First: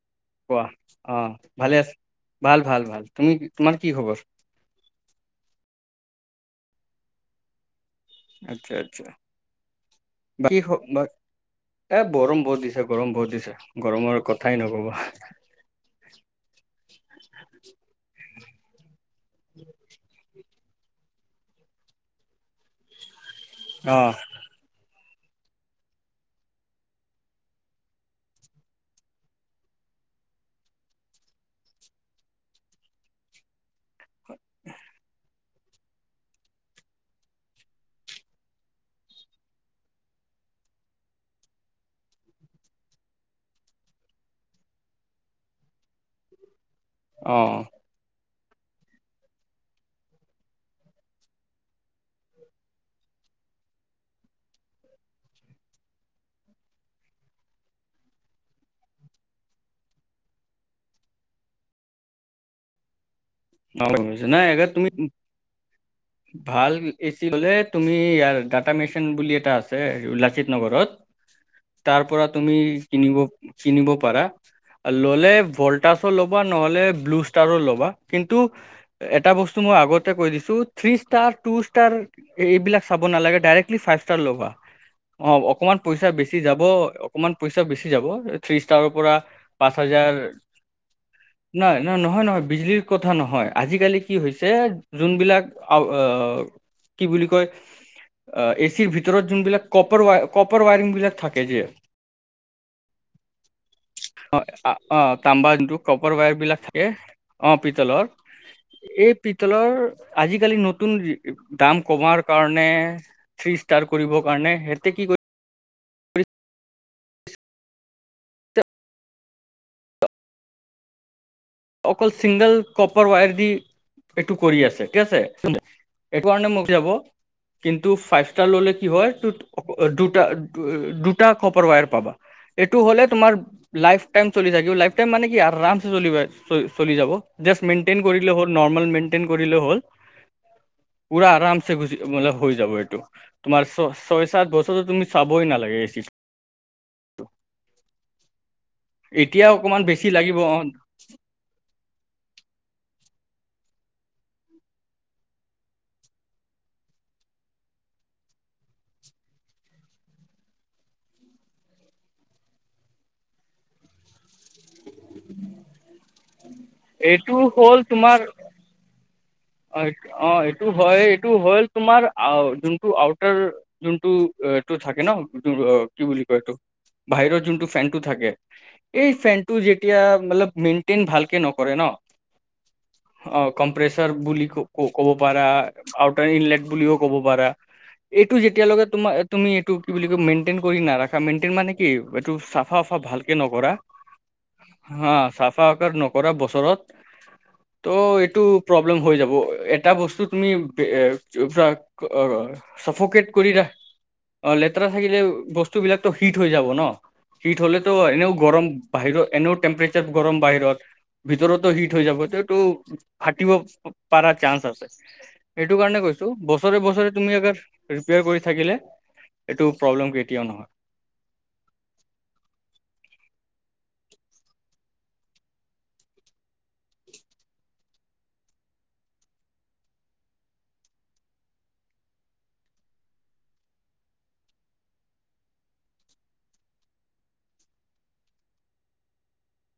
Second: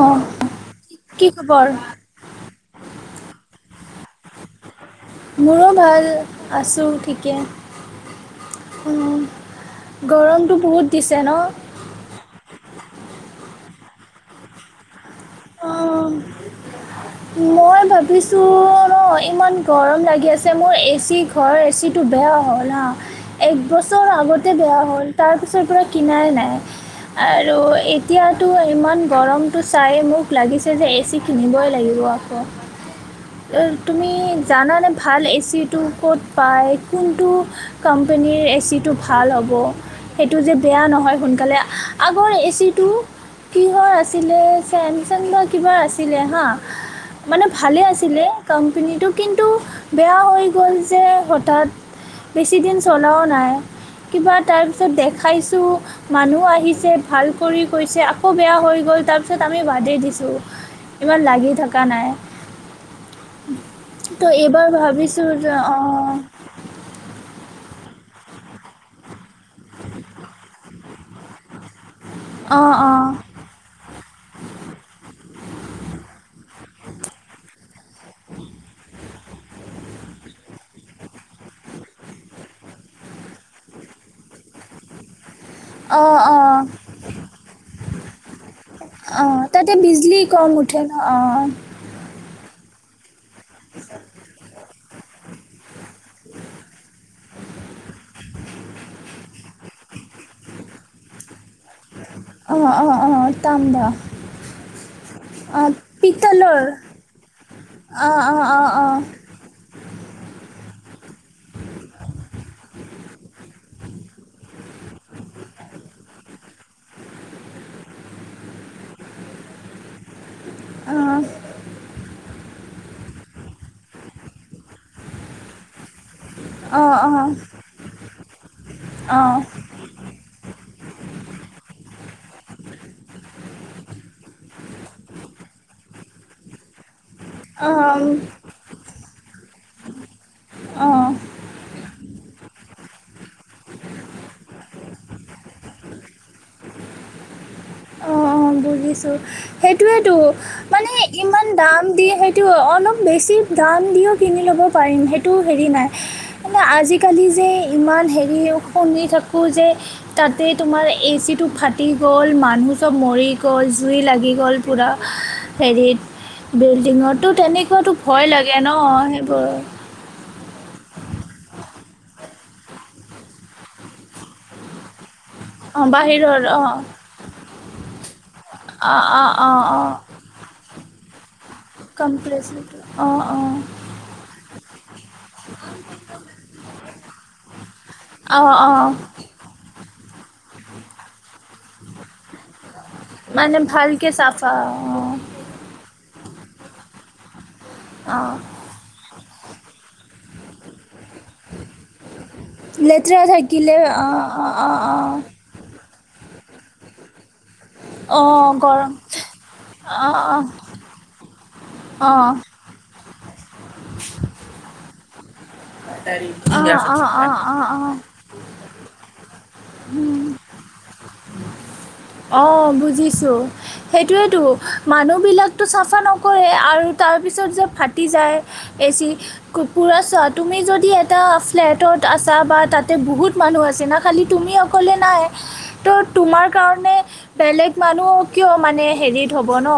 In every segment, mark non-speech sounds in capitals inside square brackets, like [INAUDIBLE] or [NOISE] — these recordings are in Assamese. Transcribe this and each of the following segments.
অ কোৱা আ, কি খবৰ ভালে আছে ভাল-ভাল-ভাল তুমি তোমাৰ কি খবৰ? মোৰো ভাল। আছো ঠিকে। আচ্ছা, আচ্ছা উম, গৰমটো বাকী বহুত দিছে ন এ গৰম বহুত দিছে, গৰম বহুত দিছে। গৰমৰ কথাই নক'বা। অহ' মই ভাবিছো ন ইমান গৰম লাগি আছে। যে মোৰ এ চি ঘৰৰ এচিটো বেয়া হ'ল হা, অ একবছৰ আগতে বেয়া হ'ল। তাৰপিছৰ পৰা কিনাই নাই। আৰু এতিয়াতো ইমান গৰমটো চায় মোক। লাগিছে যে এ চি কিনিবই লাগিব আকৌ, তুমি। জাননে ভাল এ চি? ক'ত প কোনটো কোম্পনীৰ এচিটো ভাল হ'ব সেইটো যে বেয়া নহয় সোনকালে আগৰ এচিটো কিহৰ আছিলে ছেম যেনিবা কিবা আছিলে হা, অ মানে ভালেই আছিলে কোম্পেনীটো কিন্তু বেয়া হৈ গ'ল যে হঠাৎ। বেছিদিন চলাও নাই। কিবা তাৰপিছত দেখাইছো, মানুহ আহিছে, ভাল কৰি কৈছে, আকৌ বেয়া হৈ গ'ল। তাৰ পিছত আমি গুৱাহাটীত দিছো। ইমান লাগি থকা নাই। নগাঁওত কিনি ছা তো নাই একে এইবাৰ তুমি ভাবিছোঁ যে অঁ ভাল এ চি ল'লে। তুমি ইয়াৰ ডাটা মেচিন বুলি এটা আছে লাচিত নগৰত। তাৰ পৰা তুমি অঁ অঁ কিনিব কিনিব পাৰা। ল'লে ভল্টাছ ল'ব বা নহ'লে ব্লু ষ্টাৰো ল'বা। টো এটা বস্তু মই আগতে কৈ দিছো থ্ৰী ষ্টাৰ, টুষ্টাৰ এইবিলাক চাব নালাগে। ডাইৰেক্ট লি ফাইভ ষ্টাৰ লবা। [UNINTELLIGIBLE] অ' অকমান পইচা অঁ বেছি অঁ যাব, অকমান পইচা বেছি যাব। থ্ৰী ষ্টাৰৰ পৰা অঁ তাতে পাঁচ হাজাৰ বিজলী কম উঠে ন নহয়, নহয়, নহয়, নহয়। বিজুলীৰ কথা নহয় আজিকালি কি হৈছে যোনবিলাক। অ' কি বুলি কয়। এচিৰ ভিতৰত যোনবিলাক কপাৰৱ কপাৰ ৱায়াৰিং বিলাক থাকে যে। অ' অ' অ' তাম ন। অ অ' তাম্বা যোনটো কপাৰ ৱায়াৰ বিলাক থাকে অ' পিতলৰ অঁ অঁ অঁ অঁ এই পিতলৰ। আজিকালি নতুন দাম কমাৰ কাৰণ থ্ৰী ষ্টাৰ কৰিব কাৰণে। এতে কি কৰি। অ' অকল চিংগল কপাৰ ৱায়াৰ দি এইটো কৰি আছে ঠিক আছে। এইটো কাৰণে মোক যাব। অঁ কিন্তু ফাইভ ষ্টাৰ ল'লে কি হয় দুটা দুটা কপাৰ ৱায়াৰ পাবা। এইটো হ'লে তোমাৰ লাইফ টাইম চলি থাকিব লাই টাই মানে কি ৰাফ চলিব। চল চলি যাব, জাষ্ট মেইনটেইন অঁ কৰিলে হ'ল নৰ্মেল মেইনটেইন কৰিলে হ'ল। অঁ অঁ পোৰা আৰামছে গুচি মতলৱ হৈ যাব এইটো তোমাৰ ছ ছয় চাত বছৰতো তুমি চাবই নালাগে এ চি। অ'বহিছো, এতিয়া অকমান বেছি সেইটোৱেটো লাগিব অ মানে ইমান দাম দি সেইটো অলপ বেছি দাম দিওঁ কিনি ল'ব পাৰিম। সেইটো হেৰি নাই মানে আজিকালি যে ইমান। হেৰি শুনি থাকো যে তাতে তোমাৰ এচিটো ফাটি গ'ল মানুহ চ'ব মৰি গ'ল, জুই লাগি গ'ল পোৰা হেৰিত। বিল্ডিংটো এইটো তেনেকুৱাতো ভয় লাগে ন। সেইবোৰ অ' অ' এইটো হয়, এইটো হ'ল। তোমাৰ আউ যোনটো আউটাৰ যোনটো টো থাকে ন। অঁ কি বুলি বাহিৰৰ কয়টো অঁ বাহিৰৰ যোনটো ফেনটো থাকে। অঁ এই অঁ ফেন অঁ টো অঁ যেতিয়া মতলব মেইনটেইন ভালকে নক নকৰে ন কম্প্ৰেছৰটো অঁ অ' অঁ ক্ৰমপেছাৰ। বুলি ক ক'ব পাৰা, আউটাৰ ইনলেট বুলিও ক'ব পাৰা। এইটো অঁ যেতিয়ালৈকে অঁ তোমাৰ তুমি এইটো কি বুলি কয় মেইনটেইন কৰি নাৰাখা মেইনটেইন মানে কি এইটো চ ফাফা ভালকে মানে নকৰা, ভালকে চাফা হা অঁ চাফা কৰ নক বছৰত অঁ প্ৰব্লেম হৈ যাব এটা বস্তু তুমি অ' চফক লেতেৰা কৰি থাকিলে অঁ অঁ অ' অঁ লেতেৰা অঁ থাকিলে বস্তু বস্তু বিলাকো হিট হৈ যাব ন? শীত হ'লেতো এনেও গৰম বাহিৰত এনেও টেম্পাৰেচাৰ অঁ অঁ গৰম অঁ বাহিৰত ভিতৰত হিট হৈ অঁ যাব, এইটো ফাটিব পাৰাৰ চান্স আছে। এইটো কাৰণে কৈছো, বছৰে বছৰে তুমি অঁ অগৰ অঁ অঁ ৰিপেয়াৰ কৰি থাকিলে। এইটো প্ৰব্লেম কেতিয়াও নহয়। অ' বুজিছো। সেইটোৱেতো মানুহবিলাকতো চাফা নকৰে আৰু তাৰপিছত যে ফাটি যায়। বেছি কুৰকোৰা সোৱাদ তুমি যদি এটা ফ্লেটত আছা বা তাতে বহুত মানুহ আছে না খালী তুমি অকলে নাই? ত' তোমাৰ কাৰণে বেলেগ মানুহ কিয় মানে হেৰিত হ'ব ন?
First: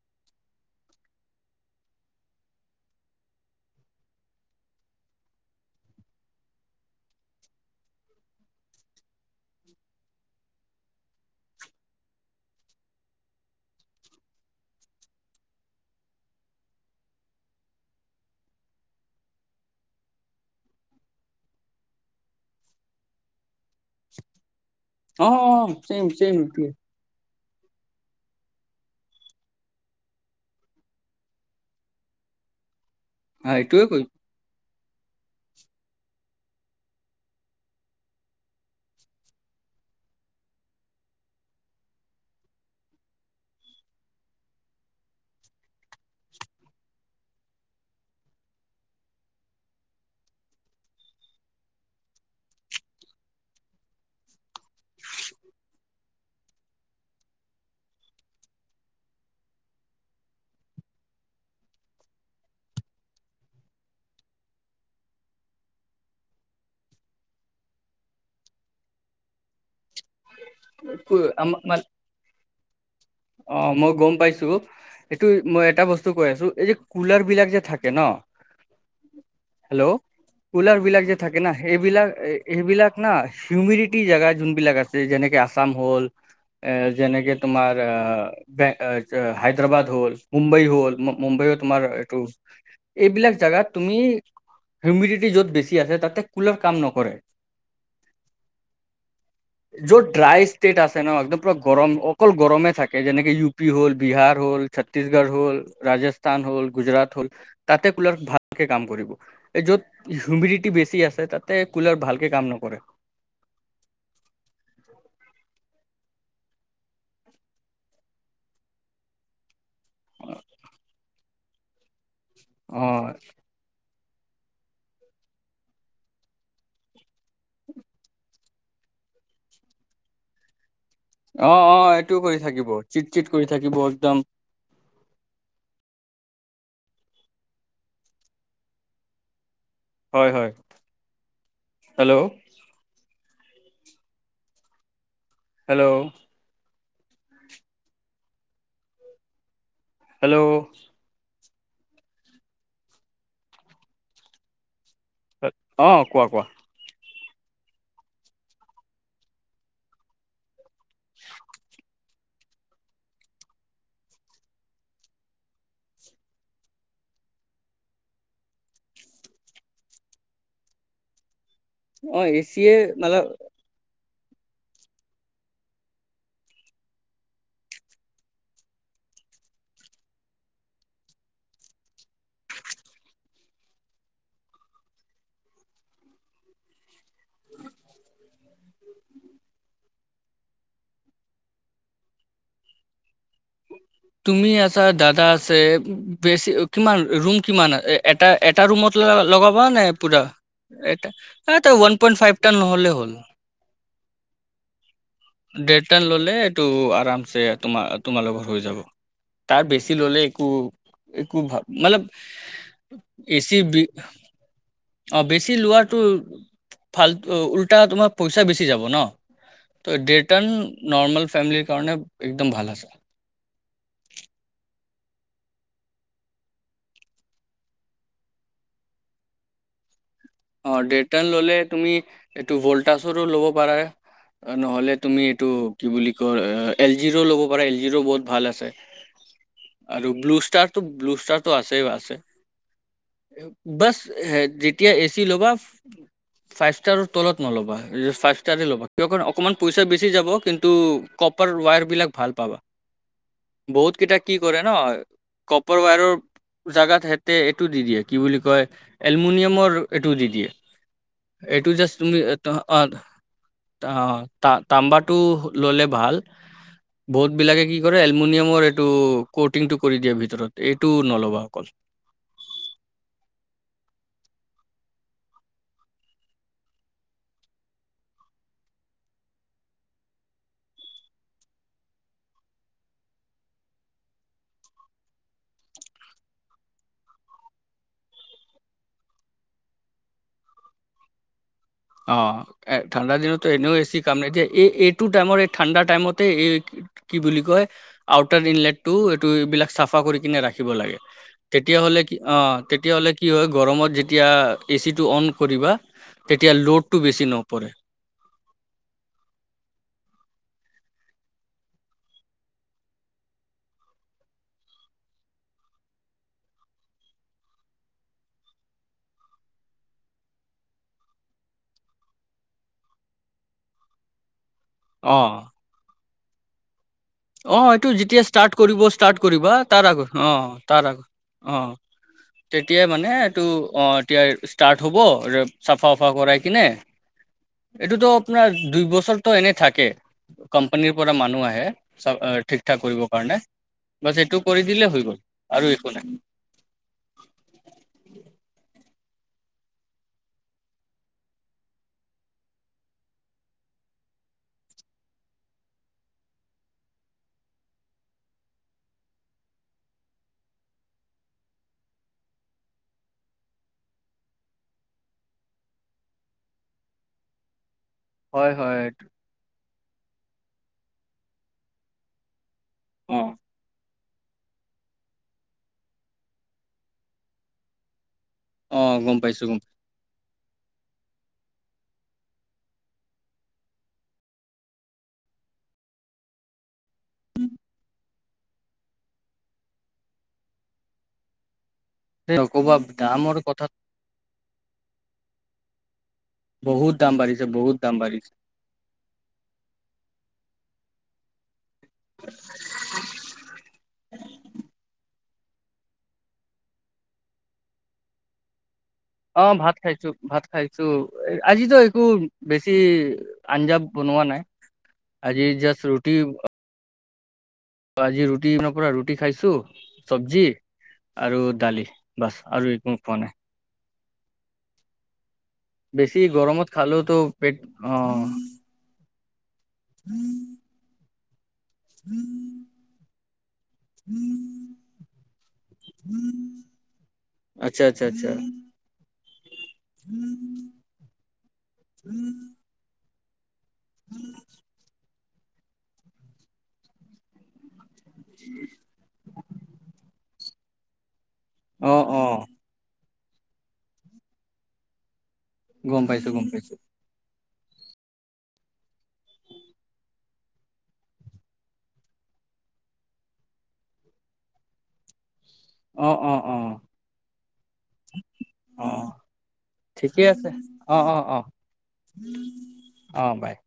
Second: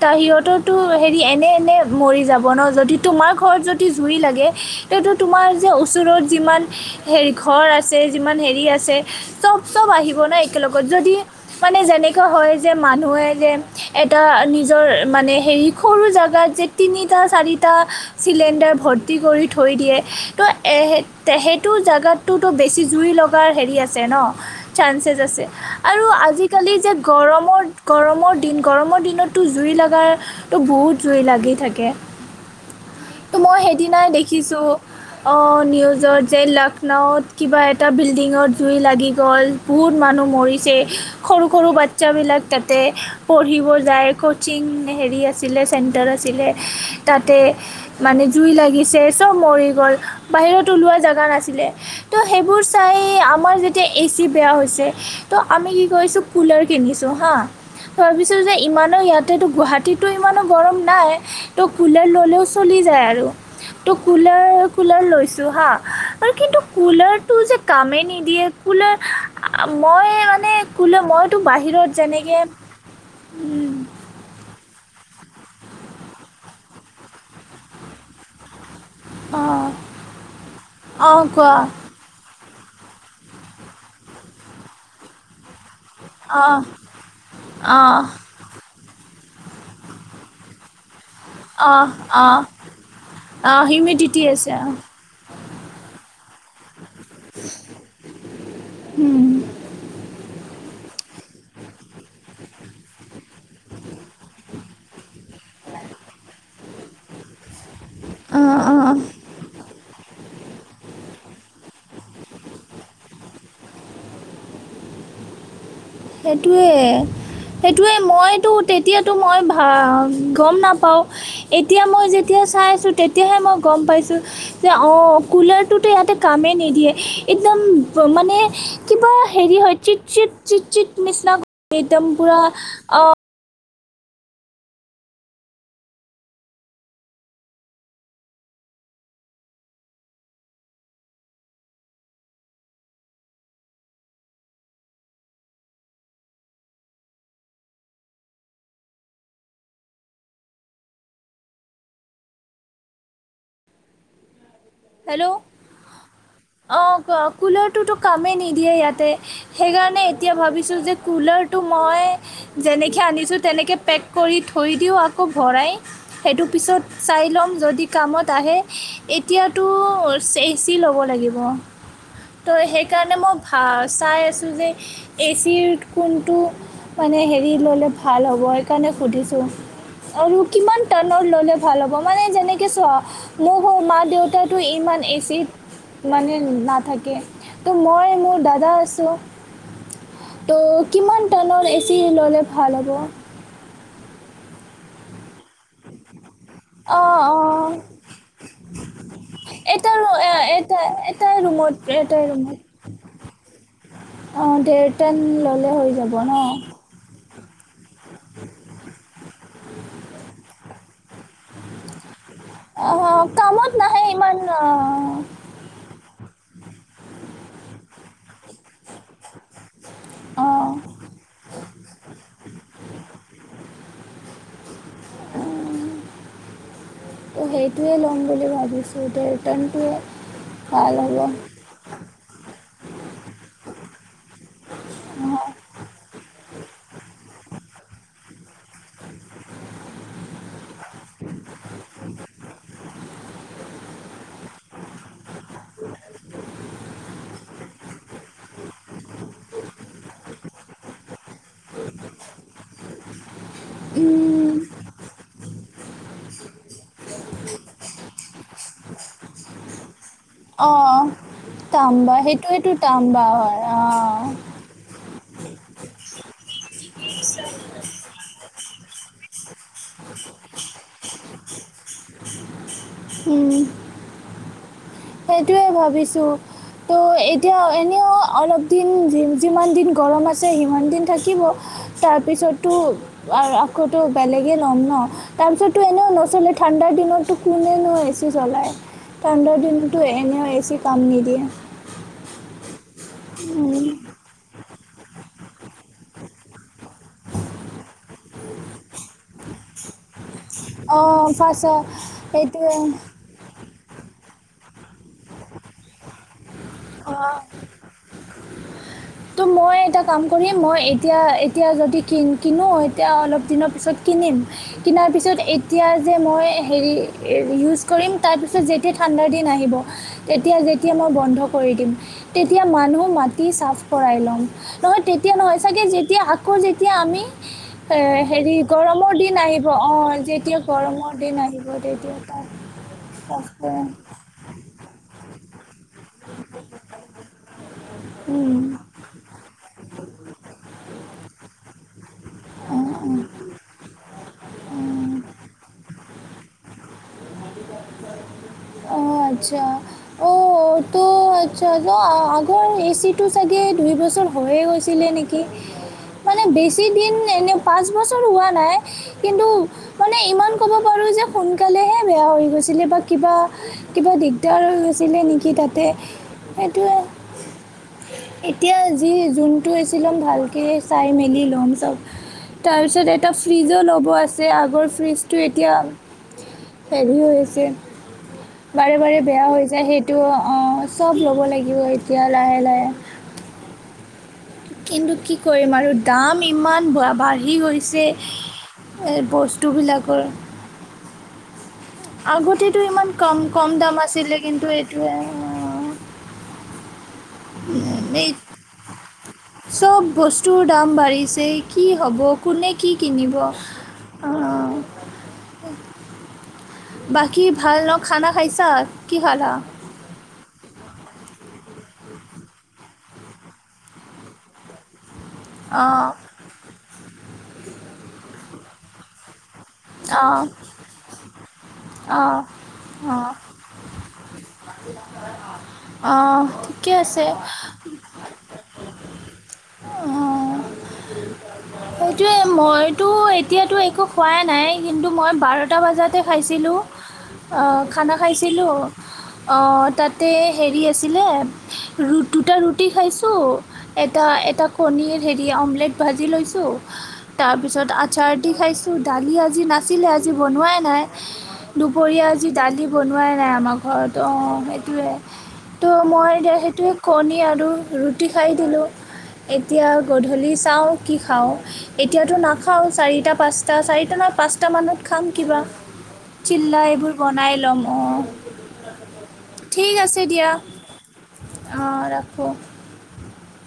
তাৰ সিহঁততো হেৰি এনে এনে মৰি যাব ন যদি তোমাৰ ঘৰত যদি জুই লাগে এইটো তোমাৰ যে ওচৰত যিমান হেৰি ঘৰ আছে যিমান হেৰি আছে চব চব িব ন একেলগত যদি মানে যেনেকুৱা হয় যে মানুহে যে এটা নিজৰ মানে হেৰি সৰু জেগাত যে তিনটা চাৰিটা চিঙিদাৰ ভৰি কৰি থৈ দিয়ে তো সেইটো জেগাততোতো বেছি জুই লগাৰ হেৰি আছে ন। চানসেছ অ আছে অ আৰু চেম চেম আজিকালি যে গৰম গৰমৰ গৰমৰ দিন গৰমৰ দিনততো জুই লগাতো বহুত জুই লাগি থাকে। ত মই এইটোৱে কৈ সেইদিনাই দেখি কিছু নিউজৰ যে লক্ষ্ণৌত কিবা এটা বিল্ডিঙৰ জুই লাগি গ'ল। বহুত মানুহ মছে সৰু সৰু বাচ্ছাবিলাক তাতে পঢ়িব যায়। যি মানে হেৰি আছিলে চেন্টাৰ আছিলে, তাতে মানে জুই লাগিছে। চব মৰি গল, বাহিৰত ওলোৱা জেগা নাছিলে, ত সেইবোৰ চাই আমাৰ জেতিয়া বেছি বেয়া হৈছে তো আমি কি কৰিছোঁ কুলাৰ কিনিছোঁ হাঁ। ভাবিছো যে ইমানো ইয়াতেতো গুৱাহাটীতো ইমানো গৰম নাই ত' কুলাৰ ললেও চলি যায় আৰু। ত কুলাৰ কুলাৰ লৈছোঁ হাঁ আৰু কিন্তু কুলাৰটো যে কামেই নিদিয়ে। মই মানে কলে মইতো আম বাহিৰত যেনেকে অ' মই গম পাইছো। এইটো মই এটা বস্তু কৈ আছো এই যে কুলাৰ বিলাক যে থাকে ন। অঁ হেল্ল', কুলাৰ বিলাক যে অঁ থাকে ন কোৱা এইেইবিলাক এইবিলাক না হিউমিডিটি জেগা যোনবিলাক আছে যেনেকে আ হল অঁ এ যেনেকে তোমাৰ অঁ ব হায়দৰাবাদ হ'ল, মুম্বাই হ'ল। মুম্বাইও তোমাৰ অঁ এইটো অঁ এইবিলাক অঁ জোগাত তুমি হিউমিডিটি আছে অঁ হিউমিডিটি য'ত বেছি আছে তাতে কুলাৰ কাম নকৰে। [INAUDIBLE] য ড্ৰাই ষ্টেট আছে ন একদম পুৰা গৰম অকল গৰমে থাকে যেনেকে ইউ পি হ'ল বিহাৰ হল ছত্তছগড় হল ৰাজস্থান হল গুজৰাাত হ'ল। তাতে কুলাৰ ভালকে অঁ কাম অঁ কৰিব, এই য'ত ঝুমৰি বেছি আছে তাতে কুলাৰ ভালকে কাম নকৰে। [INAUDIBLE] সেইটোৱে। সেইটোৱে মইতো তেতিয়াতো মই গম নাপাওঁ এতিয়া মই যে তেতিয়া চাই আছো অ তেতিয়াহে মই গম পাইছো। অঁ কুলাৰটোতো ইয়াতে কামেই নিদিয়ে একদম মানে কিবা হেৰি হয় চিট চিট চিট চিট নিচিনা অ অ একদম এইটোও পূৰা কৰি থাকিব চিট চিট কৰি থাকিব একদম হয় হয়, হেল্ল'। হেল্ল'। হেল্ল'। হেল্ল' অ কোৱা কোৱা অ' কওক। কুলাৰটোতো কামেই নিদিয়ে ইয়াতে সেইকাৰণে এতিয়া ভাবিছোঁ যে কুলাৰটো মই যেনেকৈ আনিছোঁ তেনেকৈ পেক কৰি থৈ দিওঁ আকৌ ভৰাই। সেইটো পিছত চাই ল'ম যদি কামত আহে, এতিয়া সটো এচি লব লাগিব, অ ত এচিয়ে সেইকাৰণেই মানে মই ভাল চাই আছোঁ যে এ চিৰ কোনটো মানে হেৰি ল'লে ভাল হ'ব সকাৰণে সুধিছোঁ। আৰু কিমান টানত ললে ভাল হ'ব মানে যেনেকে চোৱা মোকৌ মা দেউত তাতো ইমান এচিড মানে নাথাকে ত' মই মোৰ দাদা আছো। ত' কিমান টানৰ এচি ললে ভাল হ'ব। তুমি আছা দাদা আছে। বেছি কিমান অঁ ৰুম অঁ কিমান এটা এটা ৰুমত লগাবা নে এটা ৰু পুৰা? এটা তই ৰুমত ওৱান পইণ্ট ফাইভ টান নহ'লে হ'ল। অ' দে' দেৰট ললে এইটো আৰামছে [INAUDIBLE] তোমাৰ- তোমাৰ লগৰ হৈ যাব তাৰ বেছি ললে একো - একো ভাল মানে অঁ এচি কামত বি, নাহে ইমান অঁ অ' বেছি লোৱাটো ফাল উল্টা তোমাৰ পইচা বেছি যাব ন'। ত ডেটন অঁ নৰ্মেল ফেমিলিৰ কাৰণে একদম ভাল আছে [INAUDIBLE] সেইটোৱে ল'ম বুলি ভাবিছোঁ এতি ৰিটাৰ্ণটোৱে। অ ভাল হ'ব ডেৰটন ললে তুমি এইটো ভল্টাজৰো ল'ব পাৰা। নহলে তুমি অঁ এইটো কি বুলি ক এল জিৰ ৰো ল'ব পাৰা এল জিৰ ৰো বহুত ভাল আছে। আৰু ব্লুষ্টাৰো ব্লু ষ্টাৰতটো আছে আছে। বছ যেতিয়া এ চি ল'ব। বা [UNINTELLIGIBLE] কপাৰ ৱায়াৰ বিলাক ভাল পাবা। বহুতকেইটা কি উম, কৰে ন ক' ক'পাৰ ৱায়ৰেৰ জেগাত সিহেঁতে এইটো দি দিয়ে কি বুলি কয় এলুমিনিয়ামৰ অ'। তাম্বা তুমি এ, ত- সেইটোৱেইটো অ, তাম্বা হয় আহ। তা- [INAUDIBLE] তা- বহুতবিলাকে কি কৰে এলুমিনিয়ামৰ এইটো কটিংটো কৰি দিয়ে ভিতৰত এইটো নল'বা অকল। উম, সেইটোৱে ভাবিছো। ত' এতিয়া এনেও অলপ দিন যিমান দিন গৰম আছে সিমান দিন থাকিব। তাৰ পিছতটো আকৌ বেলেগে ল'ম ন তাৰপিছতো এনেও নচলে থাক ঠাণ্ডাৰ দিনতো কোনেনো এ চি জ্বলায় ঠাণ্ডাৰ দিন টো এনেও এ ছি কাম নিদিয়ে। অ', এ ঠাণ্ডা দিন এনেও এ চি কাম নিদিয়ে এই এই টো টাইমত এই ঠাণ্ডাৰ টাইমতেই এ কি বুলি কয় আউতাৰ দিন লেটটো এইটো এইবিলাক চাফা চাফা কৰি কিনে ৰাখিব লাগে অঁ ফাৰ্ষ্ট তেতিয়া হ'লে কি অ' এইটোৱে তেতিয়া হ'লে কি হয় গৰমত যেতিয়া এ চিটো অন কৰিবা তেতিয়া ল'ডটো বেছি নপৰে। [INAUDIBLE] ত' মই এটা কাম কৰি মই এতিয়া এতিয়া যদি কিন কিনো এতিয়া অলপ দিনৰ পিছত কিনিম কিনাৰ পিছত এতিয়া যে মই হেৰি ইউজ কৰিম তাৰপিছত যেতিয়া ঠাণ্ডাৰ দিন আহিব তেতিয়া যেতিয়া মই বন্ধ কৰি দিম তেতিয়া মানুহ মাতি চাফা কৰাই ল'ম নহয় অ তেতিয়া চাগে যেতিয়া আক তিয়া আমি অ এইটো যেতিয়া ষ্টাৰ্ট হেৰি কৰিব ষ্টাৰ্ট গৰমৰ দিন কৰিবা আহিব তাৰ আগত অ' যেতিয়া তাৰ আগত গৰমৰ দিন অ আহিব। তেতিয়া তাৰ তেতিয়াই মানে এইটো অ' এতিয়া ষ্টাৰ্ট হ'ব চাফা চফা কৰাই কিনে। এইটো তো আপোনাৰ উম, দুই বছৰটো এনে থাকে কোম্পানীৰ পৰা মানুহ আহে। চব ঠিক অঁ ঠাক কৰিবৰ অঁ কাৰণে বাছ সেইটো কৰি দিলে হৈ গ'ল আৰু একো নাই। [INAUDIBLE] অ', আচ্ছা অ' ত তো আচ্ছা আগৰ এ চি টো চাগে দুই বছৰ হৈয়ে গৈছিলে নেকি। মানে বেছি দিন এনে পাঁচ বছৰ হোৱা নাই কিন্তু মানে ইমান ক'ব পাৰোঁ যে সোনকালেহে বেয়া হৈ গৈছিলে বা কিবা কিবা দিগদাৰ হৈছিলে নেকি তাতে সেইটোৱে হয় এতিয়া হয় যি যোনটো আছিল ল'ম ভালকে চাই মেলি ল'ম চব। তাৰপিছত অ এটা ফ্ৰিজো ল'ব আছে আগৰ ফ্ৰীজটো এতিয়া হেভি হৈ আছে অ বাৰে, বাৰে গম বেয়া পাইছো গম হৈ যায় সেইটো অ', চব ল'ব লাগিব এতিয়া লাহে, লাহে। কিন্তু কি কৰিম আৰু দাম ইমান বাঢ়ি গৈছে। এই বস্তুবিলাকৰ। পাইছো আগতে নকবা ইমান দামৰ কম, কথা কম দাম আছিলে কিন্তু এইটোৱে। বহুত। দাম বাঢ়িছে বহুত দাম এই বাঢ়িছে ট চব বস্তুৰ দাম বাঢ়িছে। কি হ'ব কোনে কি কিনিব আ। বাকী ভাল ন খানা খাইছা। কি খালা অ', ভাত খাইছোঁ ভাত খাইছোঁ। আজিতো একো বেছি আঞ্জা বনোৱা নাই। আজি জাষ্ট অঁ ৰুটি। আজি ৰুটি [UNINTELLIGIBLE] ৰুটি খাইছো। অঁ চবজি আৰু দালি, অঁ বাচ, আৰু একো পোৱা অঁ নাই। [UNINTELLIGIBLE] বেছি অঁ গৰমত ঠিকে খালেওতো আছে পেট, অ' [INAUDIBLE] সেইটোয়ে, মইতো এতিয়াতো একো খোৱাই নাই, কিন্তু মই বাৰটা বজাতে খাইছিলোঁ, আ, আচ্ছা আচ্ছা খানা আচ্ছা খাইছিলোঁ অ', তাতে হেৰি আছিলে, ৰু দুটা ৰুটি খাইছ এটা-এটা কণীৰ হেৰি, অমলেট ভাজি লৈছো, তাৰপিছত আ চাৰ দি খাইছোঁ, দালি আজি নাছিলে আজি বনোৱাই নাই। অ অ দুপৰীয়া আজি দালি বনোৱাই নাই আমাৰ ঘৰত, অ', সেইটোৱে ত' গম মই পাইছো গম এতিয়া পাইছো সেইটোৱে কণী আৰু ৰুটি খাই দিলোঁ। এতিয়া গধূলি চাওঁ কি খাওঁ, এতিয়াতো নাখাওঁ চাৰিটা পাঁচট টা চাৰিটা নহয় পাঁচটামানত খাম কিবা, অ অ অ চিল্লা এইবোৰ বনাই ল'ম, অ' [INAUDIBLE] ঠিকেই আছে, অ', অ', অ', অঁ ৰাখোঁ অ', বাই। [INAUDIBLE]